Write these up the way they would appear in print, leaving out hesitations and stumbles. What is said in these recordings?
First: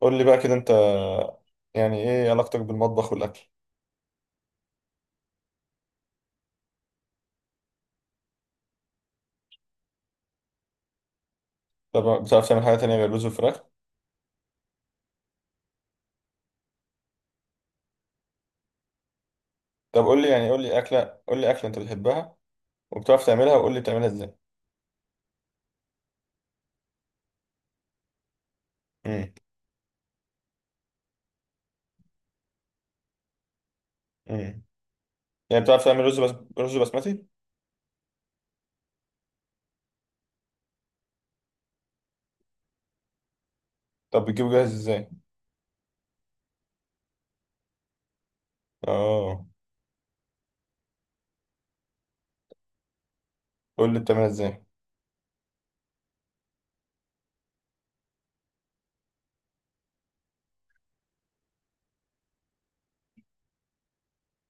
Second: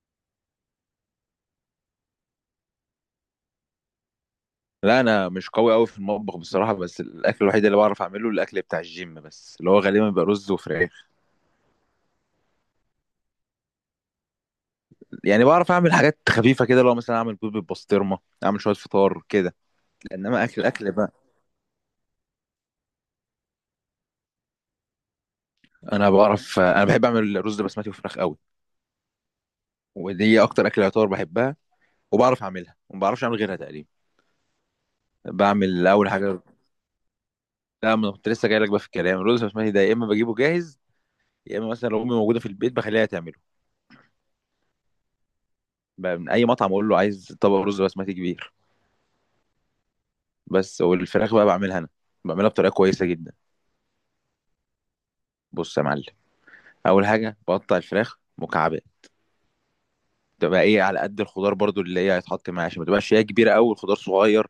قول لي بقى كده انت، يعني ايه علاقتك بالمطبخ والاكل؟ لا انا مش قوي قوي في المطبخ بصراحه. بس الاكل الوحيد اللي بعرف اعمله الاكل بتاع الجيم، بس اللي هو غالبا بيبقى رز وفراخ. طب بتعرف تعمل حاجه تانية غير رز وفراخ؟ يعني بعرف اعمل حاجات خفيفه كده، لو مثلا اعمل بيض بالبسطرمه، اعمل شويه فطار كده. طب قول لي، انما يعني اكل قول لي اكل بقى، اكله، قول لي اكله انت بتحبها وبتعرف تعملها، وقول لي بتعملها ازاي؟ انا بحب اعمل رز بسمتي وفراخ قوي. امم ودي اكتر اكل يعتبر بحبها وبعرف اعملها وما بعرفش اعمل غيرها تقريبا. امم يعني بتعرف بعمل تعمل اول رز؟ بس حاجه. رز بسمتي؟ لا، ما أنا كنت لسه جاي لك بقى في الكلام، الرز البسمتي ده يا اما بجيبه جاهز، يا اما مثلا لو امي موجوده في البيت بخليها تعمله. طب بتجيبه جاهز ازاي؟ بقى من اي مطعم اقول له عايز طبق رز بسمتي كبير. اه. بس والفراخ بقى بعملها انا، بعملها بطريقه كويسه جدا. قول لي بتعملها ازاي؟ بص يا معلم، اول حاجه بقطع الفراخ مكعبات، تبقى ايه، على قد الخضار برضو اللي هي هيتحط معاها، عشان ما تبقاش هي كبيره قوي والخضار صغير،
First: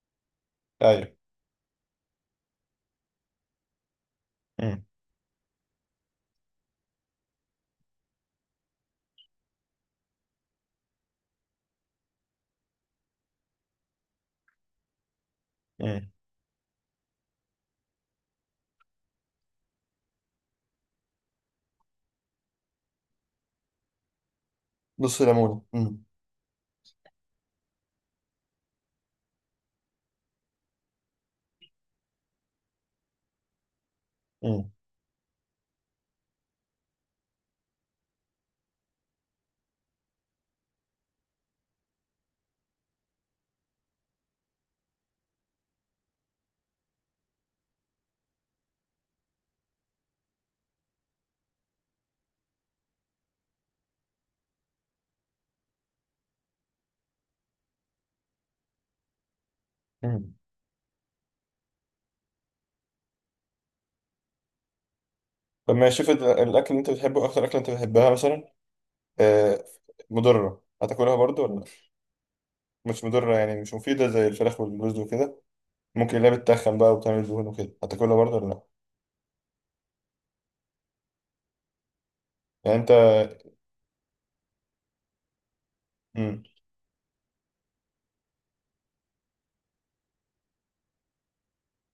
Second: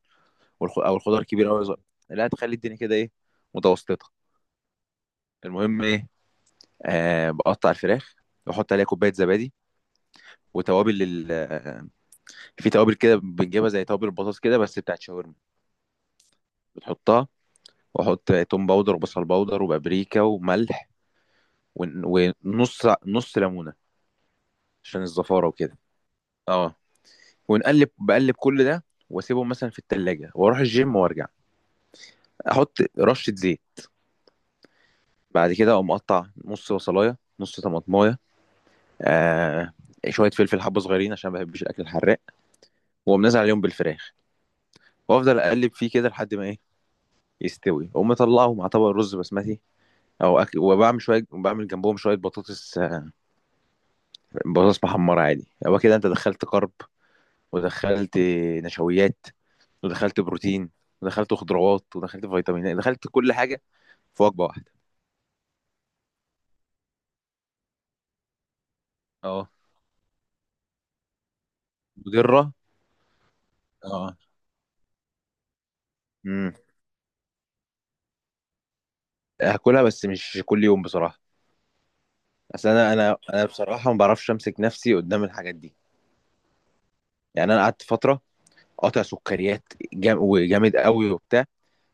او ايوه. الخضار كبير قوي صغير. لا، تخلي الدنيا كده ايه، متوسطه. امم المهم ايه، آه، بقطع الفراخ واحط عليها كوبايه زبادي وتوابل ال... آه، في توابل كده بنجيبها زي توابل البطاطس كده، بس بتاعت شاورما، امم بتحطها. واحط توم باودر وبصل باودر وبابريكا وملح ون- ونص، نص ليمونه عشان بص الزفاره ليمون. وكده. اه، ونقلب، بقلب كل ده واسيبهم مثلا في التلاجة واروح الجيم وارجع، احط رشة زيت. امم بعد كده اقوم مقطع نص بصلاية، نص طماطماية، آه، شوية فلفل، حبة صغيرين عشان ما بحبش الاكل الحراق. واقوم نازل عليهم بالفراخ وافضل اقلب فيه كده لحد ما ايه، يستوي. اقوم مطلعه مع طبق رز بسمتي او أكل، وبعمل شويه، بعمل جنبهم شويه بطاطس، آه، بطاطس محمره عادي. هو كده انت دخلت كرب ودخلت نشويات ودخلت امم بروتين ودخلت خضروات ودخلت فيتامينات، دخلت كل حاجه في وجبه واحده. طب ماشي، شوف الاكل اللي انت بتحبه، اكتر اكله انت بتحبها مثلا، اه، آه، مضره هتاكلها برضو ولا لأ؟ مضره. مش مضره يعني، مش مفيده اه. زي الفراخ والرز وكده؟ ممكن اللي هي امم. بتتخن بقى وبتعمل دهون وكده هتاكلها برضه ولا لا؟ هاكلها، بس مش كل يوم بصراحه. اصل يعني انا، انت. انا بصراحه ما بعرفش امسك نفسي قدام الحاجات دي. امم. يعني انا قعدت فتره قاطع سكريات جام وجامد قوي وبتاع.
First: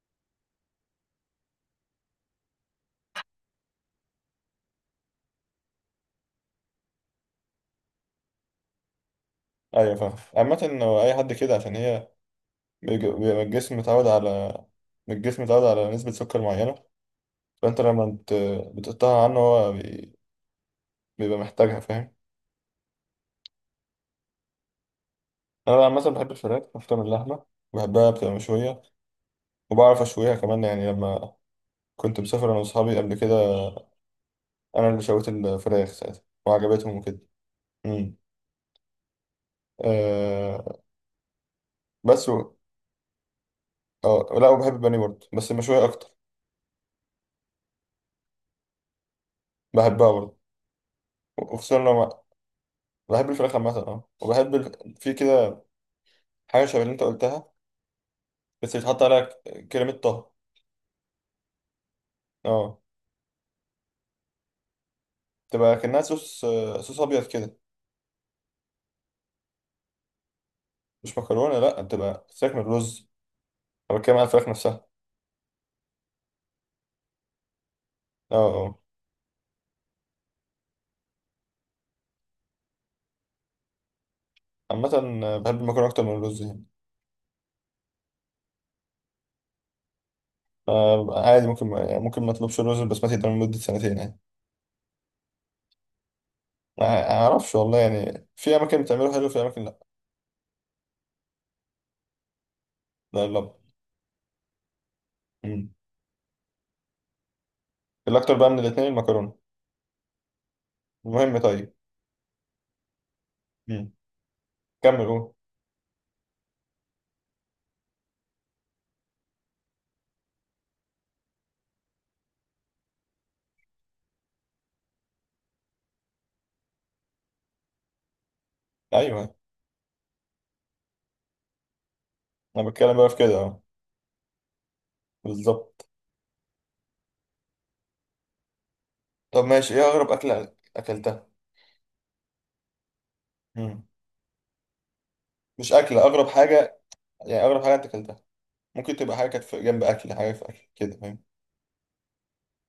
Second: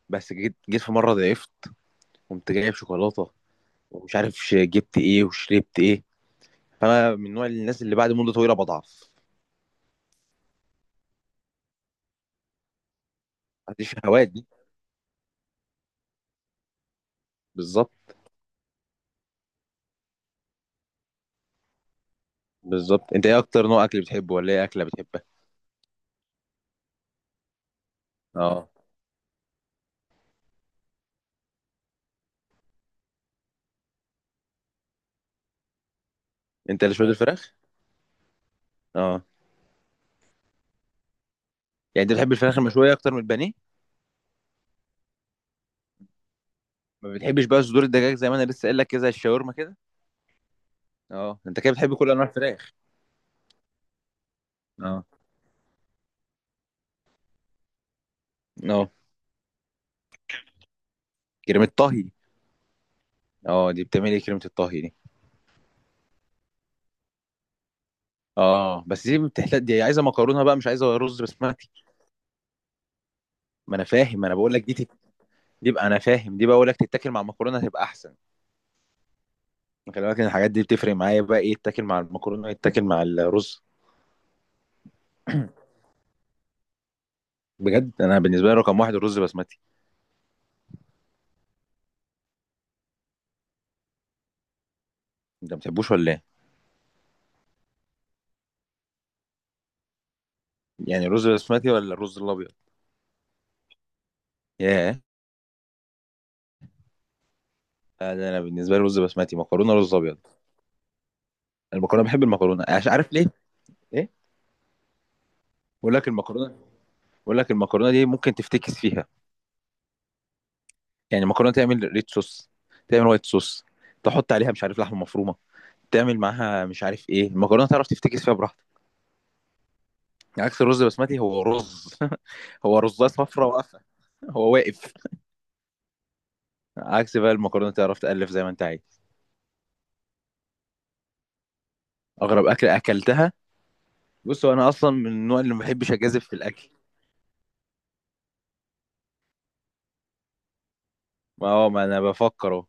بس جيت في مره ضعفت، قمت جايب شوكولاته ومش عارف جبت ايه وشربت ايه. فانا من نوع الناس اللي بعد مده طويله بضعف. ايوه فاهم. عامة هو اي حد كده، عشان هي بيبقى ما الجسم عنديش متعود الهوايات دي. على، الجسم متعود على نسبة سكر معينة. فانت لما بالظبط. بتقطعها عنه هو بيبقى محتاجها، فاهم؟ بالظبط، انت ايه اكتر نوع اكل بتحبه، ولا ايه اكله بتحبها؟ انا عامة بحب الفراخ اكتر من اللحمة. بحبها بتبقى اه، مشوية، وبعرف اشويها كمان. يعني لما كنت مسافر انا واصحابي قبل كده، انا اللي شويت الفراخ ساعتها انت اللي وعجبتهم شويه وكده. الفراخ؟ امم. اه. أه. يعني انت بس بتحب و... الفراخ المشويه اكتر من البانيه؟ اه لا، وبحب البانيه برضه بس مشوية اكتر. ما بتحبش بقى صدور الدجاج زي ما انا لسه قايل لك كده، زي الشاورما كده؟ بحبها برضه. اه، انت كده وخصوصا بتحب لو كل انواع الفراخ. بحب الفراخ عامة، اه. اه. في كده حاجة شبه اللي انت قلتها، بس اه، بيتحط عليها كريمة طهي. كريمه طهي. اه، اه، دي بتعمل ايه كريمه الطهي دي؟ تبقى كأنها صوص، صوص أبيض كده. اه، بس دي بتحتاج، دي عايزه مكرونه بقى، مش عايزه مش رز مكرونة بسمتي. لأ، بتبقى فراخ من الرز. ما انا أنا بتكلم فاهم، على انا الفراخ بقول لك دي نفسها. دي بقى، انا فاهم، دي بقى بقول لك تتاكل مع المكرونه هتبقى احسن. اه. اه. خلي بالك ان الحاجات دي بتفرق معايا بقى، ايه تتاكل مع المكرونه، ايه تتاكل مع الرز. عامة، بحب المكرونة أكتر من الرز يعني. بجد انا بالنسبه لي رقم واحد الرز بسمتي. عادي، ممكن يعني ممكن ما أطلبش الرز البسمتي ده لمدة سنتين يعني. انت ما بتحبوش ولا ايه؟ ما أعرفش والله، يعني في أماكن بتعمله حلو، في أماكن لأ. يعني الرز بسمتي ولا الرز الابيض؟ لا لا. ياه. مم. لا، ده الأكتر انا بقى من بالنسبه لي الاتنين رز المكرونة. بسمتي، مكرونه، رز ابيض. المهم، طيب. المكرونه، بحب المكرونه، عارف ليه؟ مم. ايه. كمل قول. بقول لك المكرونه، بقول لك المكرونه دي ممكن تفتكس فيها. يعني المكرونه تعمل ريد صوص، تعمل وايت صوص، تحط عليها مش عارف لحمه مفرومه، تعمل معاها مش عارف ايه، المكرونه تعرف تفتكس فيها براحتك. أيوه. عكس الرز البسمتي، هو رز انا هو بتكلم رزايه بقى في كده، صفرا اه. واقفه، هو واقف. بالظبط. عكس بقى المكرونه تعرف تألف زي ما انت عايز. طب ماشي، ايه اغرب اكله اكلتها؟ اغرب اكل اكلتها. مم. بص هو انا اصلا من النوع اللي ما مش بحبش اكله، اجازف اغرب في الاكل. حاجه، يعني اغرب حاجه انت اكلتها. ممكن تبقى حاجه كانت في جنب اكل، حاجه في اكل كده، فاهم؟ ما هو ما انا بفكر اهو،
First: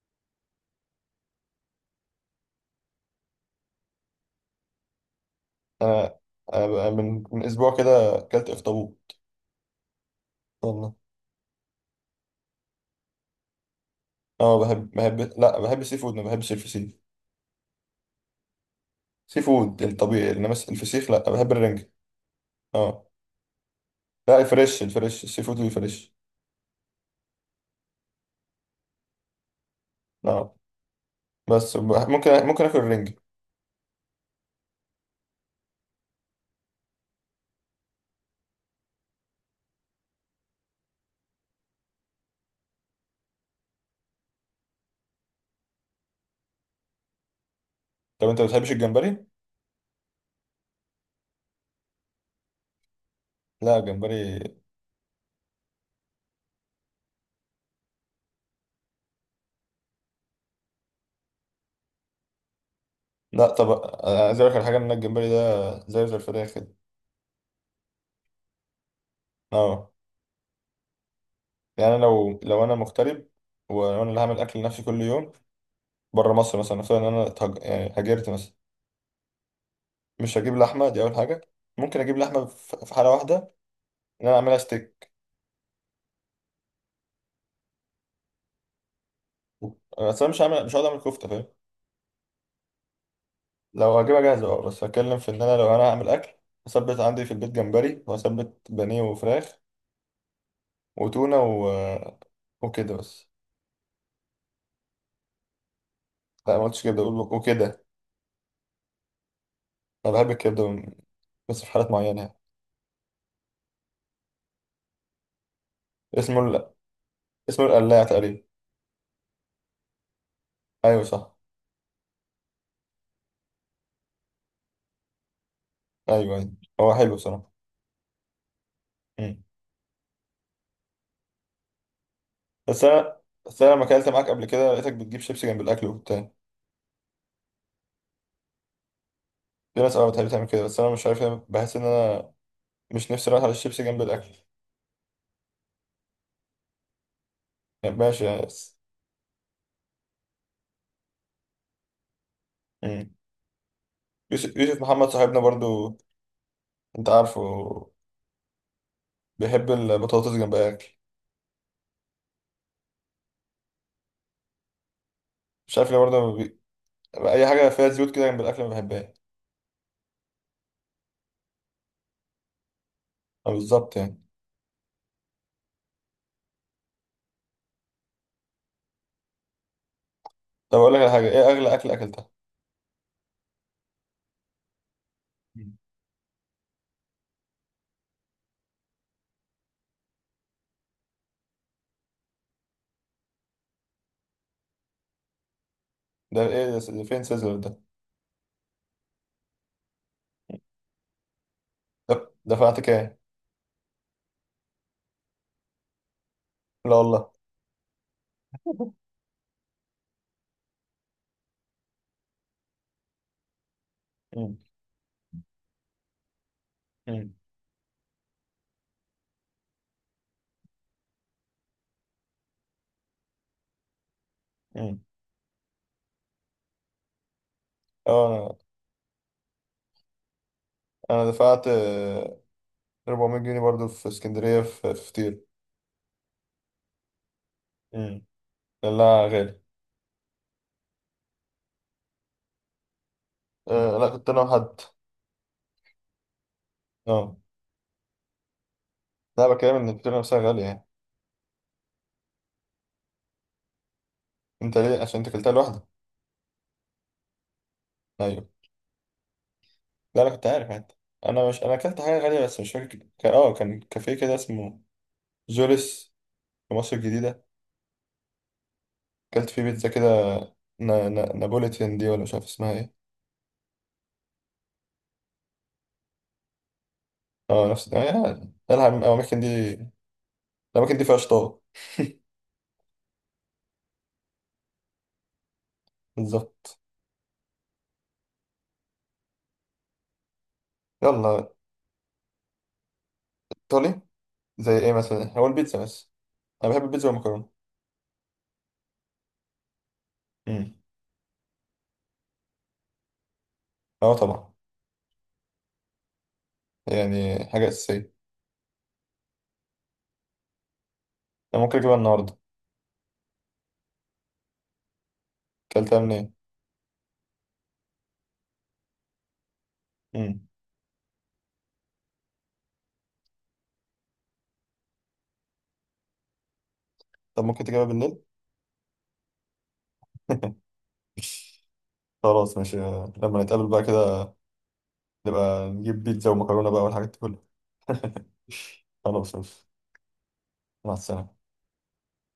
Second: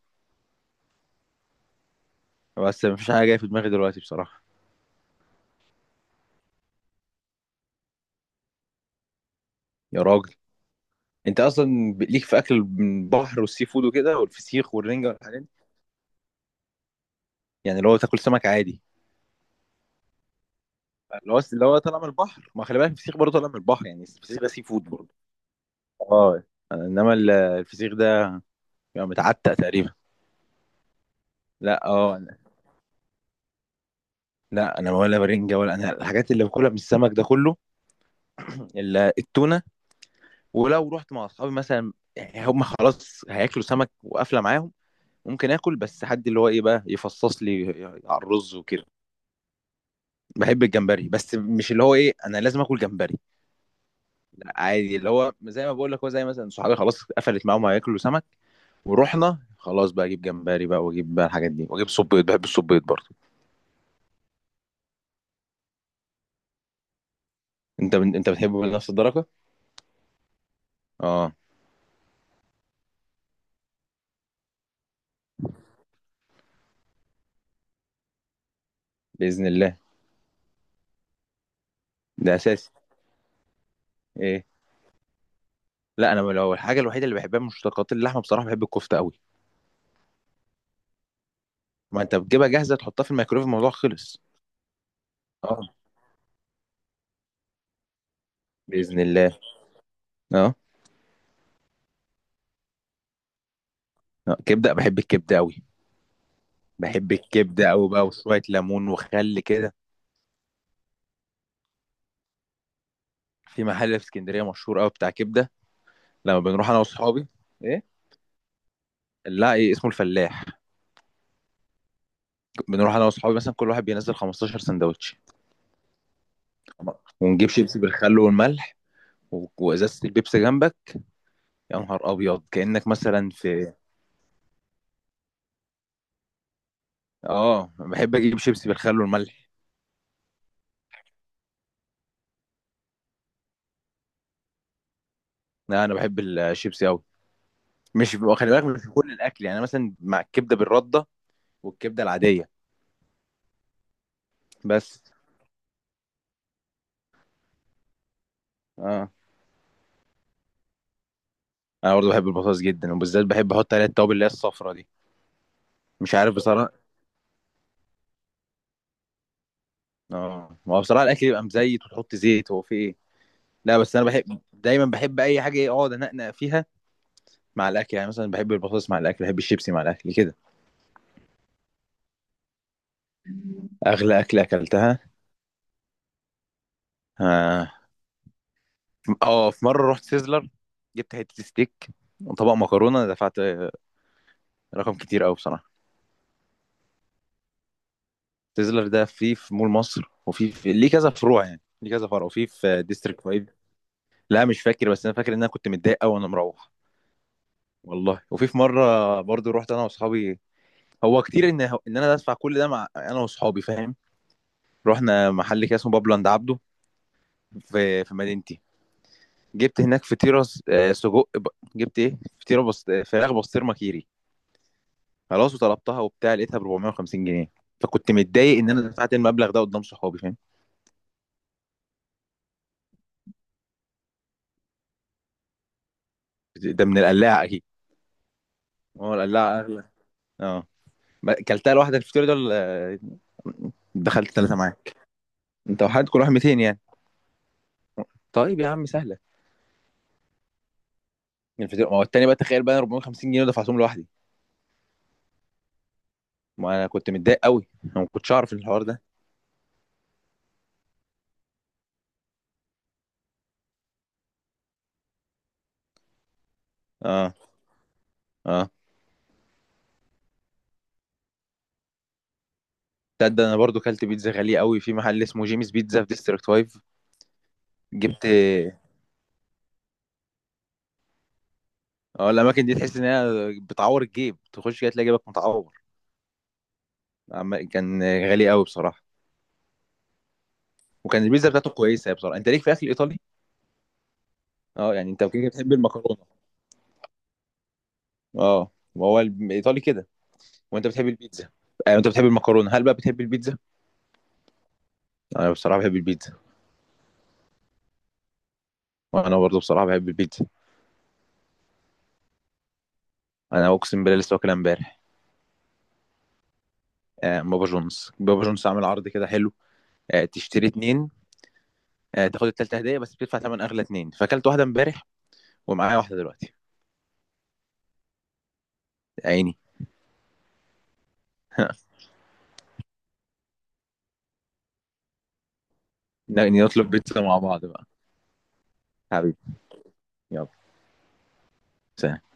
بس مفيش حاجه جايه في دماغي دلوقتي بصراحه. انا، أنا بقى من اسبوع كده اكلت اخطبوط. يا راجل. والله. انت اصلا ليك في اكل من البحر والسي فود وكده، اه والفسيخ بحب، والرنجه بحب، والحاجات دي. لا بحب السي فود، ما بحبش الفسيخ. يعني اللي هو تاكل سمك عادي، سي فود الطبيعي، انما الفسيخ لا. اللي هو بحب الرنجة. طالع من البحر. ما خلي بالك اه. الفسيخ برضه طالع من البحر، يعني الفسيخ لا ده سي فود الفريش، برضه. الفريش السي فود الفريش. اه. انما الفسيخ ده بيبقى متعتق تقريبا. اه. بس لا اه، ممكن اكل الرنجة. لا انا ولا برنجه ولا انا، الحاجات اللي باكلها من السمك ده كله الا التونه. ولو رحت مع اصحابي مثلا، يعني هم خلاص هياكلوا سمك وقافله معاهم، ممكن اكل، بس حد اللي هو ايه بقى، يفصص لي على طب انت ما الرز بتحبش وكده. الجمبري؟ بحب الجمبري، بس مش اللي هو ايه انا لازم اكل جمبري. لا لا الجمبري. عادي، اللي هو زي ما بقول لك، هو زي مثلا صحابي خلاص قفلت معاهم هياكلوا سمك، ورحنا خلاص بقى اجيب جمبري بقى، واجيب بقى الحاجات دي، واجيب صبيط، بحب الصبيط برضه. لا طب، عايز اقول لك على حاجه، ان الجمبري ده زيه زي الفراخ كده. انت بتحبه بنفس الدرجه؟ اه. اه. يعني انا لو انا مغترب، وانا اللي هعمل اكل لنفسي كل يوم، بره مصر مثلا، نفترض ان انا يعني هاجرت مثلا، باذن الله. مش هجيب لحمه دي اول حاجه. ممكن اجيب ده لحمه اساسي. في حاله واحده، ان انا ايه. اعملها ستيك. لا، انا لو الحاجه الوحيده اللي بحبها من مشتقات اللحمه بصراحه، بحب الكفته قوي. بس انا مش هعمل، مش هقعد اعمل كفته، فاهم؟ ما انت بتجيبها جاهزه، تحطها في الميكرويف، الموضوع لو خلص. هجيبها جاهزه اه، بس هتكلم في ان انا اه. لو انا هعمل اكل، هثبت عندي في البيت جمبري، وهثبت باذن بانيه الله. وفراخ، اه. وتونه و... وكده بس. آه، كبده، بحب الكبده قوي. لا ما قلتش كبده، بحب اقول الكبده وكده. قوي بقى، وشويه ليمون وخل كده. انا بحب الكبده بس في حالات معينه يعني. في محل في اسكندريه مشهور قوي بتاع كبده. لما اسمه بنروح ال... انا واصحابي. اسمه ايه. القلاع تقريبا. لا، ايه اسمه، الفلاح. ايوه صح. بنروح انا واصحابي مثلا كل واحد بينزل 15 سندوتش، ايوه ايوه. هو حلو ونجيب صراحه. شيبسي بالخل والملح مم. وازازه البيبسي جنبك. يا نهار ابيض، بس كانك انا مثلا بس في. انا لما اكلت معاك قبل كده لقيتك بتجيب شيبسي جنب الاكل وبتاع. اه، بحب اجيب شيبسي بالخل والملح. في ناس اه بتحب تعمل كده، بس انا مش عارف ليه، بحس ان انا مش نفسي رايح على الشيبسي جنب الاكل. لا انا بحب الشيبسي قوي. يعني مش، ماشي يعني، خلي بالك بس. مش في كل الاكل يعني، أنا مثلا مع الكبده بالرده والكبده العاديه. مم. يوسف، يوسف بس. محمد صاحبنا برضو، انت عارفه، اه. بيحب البطاطس جنب الاكل. انا برضه بحب البطاطس جدا، وبالذات بحب احط عليها التوابل اللي هي الصفرا دي. مش عارف ليه مش عارف برضو بصراحه. اي حاجه فيها زيوت كده جنب الاكل ما بحبهاش. اه، ما هو بصراحه الاكل يبقى مزيت وتحط زيت، هو في ايه. اه لا بالظبط بس انا يعني. بحب دايما، بحب اي حاجه ايه، اقعد انقنق فيها مع الاكل. يعني مثلا بحب البطاطس مع الاكل، بحب الشيبسي مع الاكل كده. طب اقول لك على حاجه، ايه اغلى اكل اكلتها؟ اغلى اكله اكلتها. مم. اه. آه، في مره رحت سيزلر، جبت حته ستيك وطبق مكرونه، أنا دفعت آه، رقم كتير قوي بصراحه. ده ايه ده، فين سيزر ده؟ سيزلر ده فيه في مول مصر، وفي في ليه كذا فروع، يعني ليه كذا فرع، ده وفي دفعت في كام؟ ديستريكت 5. لا مش فاكر، بس انا فاكر ان انا كنت متضايق قوي وانا مروح. لا والله. والله. وفي في مره برضو رحت انا واصحابي، هو كتير ان انا ادفع كل ده، مع انا واصحابي، فاهم. مم. رحنا محل كده اسمه بابلو عند عبده، مم. في في مدينتي، جبت هناك فطيره جبت ايه فطيره بس آه، فراخ بسطرمه كيري. مم. خلاص وطلبتها وبتاع، لقيتها ب 450 جنيه. فكنت متضايق اه ان انا دفعت المبلغ ده قدام صحابي، فاهم. انا دفعت 400 جنيه برضو في اسكندريه، في في فطير. ده من القلاعه اكيد. مم. هو لا القلاعه غالي. اغلى. اه. ما- كلتها لوحدك الفطيره دول آه، مم. آه لا، كنت دخلت انا ثلاثه وحد. معاك؟ انت وحدك؟ كل واحد 200 يعني. اه طيب يا عم سهله. لا، بكلم ان الفطيره نفسها غاليه يعني. الفطيره، ما هو التاني بقى تخيل بقى، 450 جنيه دفعتهم لوحدي. انت ليه، عشان انت اكلتها لوحدك؟ ما انا كنت متضايق قوي، انا ما كنتش ايوه. اعرف الحوار ده. لا انا كنت عارف انت. انا مش، انا اكلت حاجه غاليه بس مش فاكر، اه، كان كافيه كده اسمه جوليس، في مصر اه. الجديده. اه. اكلت فيه بيتزا كده، نابوليتان دي، ولا مش عارف اسمها ايه. تصدق انا برضو كلت بيتزا غاليه قوي في محل اسمه جيمس بيتزا في ديستريكت 5. اه نفس، جبت. يعني الأماكن دي، الأماكن دي فيها شطار. اه، الاماكن دي تحس ان هي بتعور الجيب، تخش كده تلاقي جيبك متعور. بالظبط. كان غالي قوي بصراحه، وكان البيتزا يلا. بتاعته كويسه بصراحه. انت ليك في اكل ايطالي؟ ايطالي؟ زي ايه اه، يعني انت مثلا، كده هو بتحب البيتزا بس. المكرونه. انا بحب البيتزا والمكرونه. اه، ما هو الايطالي كده. امم. وانت بتحب البيتزا. آه، انت بتحب المكرونه، هل بقى بتحب البيتزا؟ اه طبعا. انا بصراحه بحب البيتزا. يعني حاجه اساسيه. وانا برضو بصراحه بحب البيتزا. انا ممكن اجيبها النهارده. انا اقسم بالله لسه واكلها امبارح. اكلتها منين؟ آه، بابا جونز. بابا جونز عامل عرض كده حلو، آه، امم. تشتري اتنين آه، تاخد التالتة هدية، بس بتدفع تمن أغلى اتنين. فأكلت واحدة امبارح، ومعايا واحدة دلوقتي. طب ممكن تجيبها بالليل؟ عيني. خلاص ماشي. لما نتقابل بقى كده، نبقى نجيب بيتزا ومكرونه بقى نطلب والحاجات دي بيتزا مع كلها. بعض بقى. خلاص حبيبي. ماشي. يلا. مع السلامه. سلام.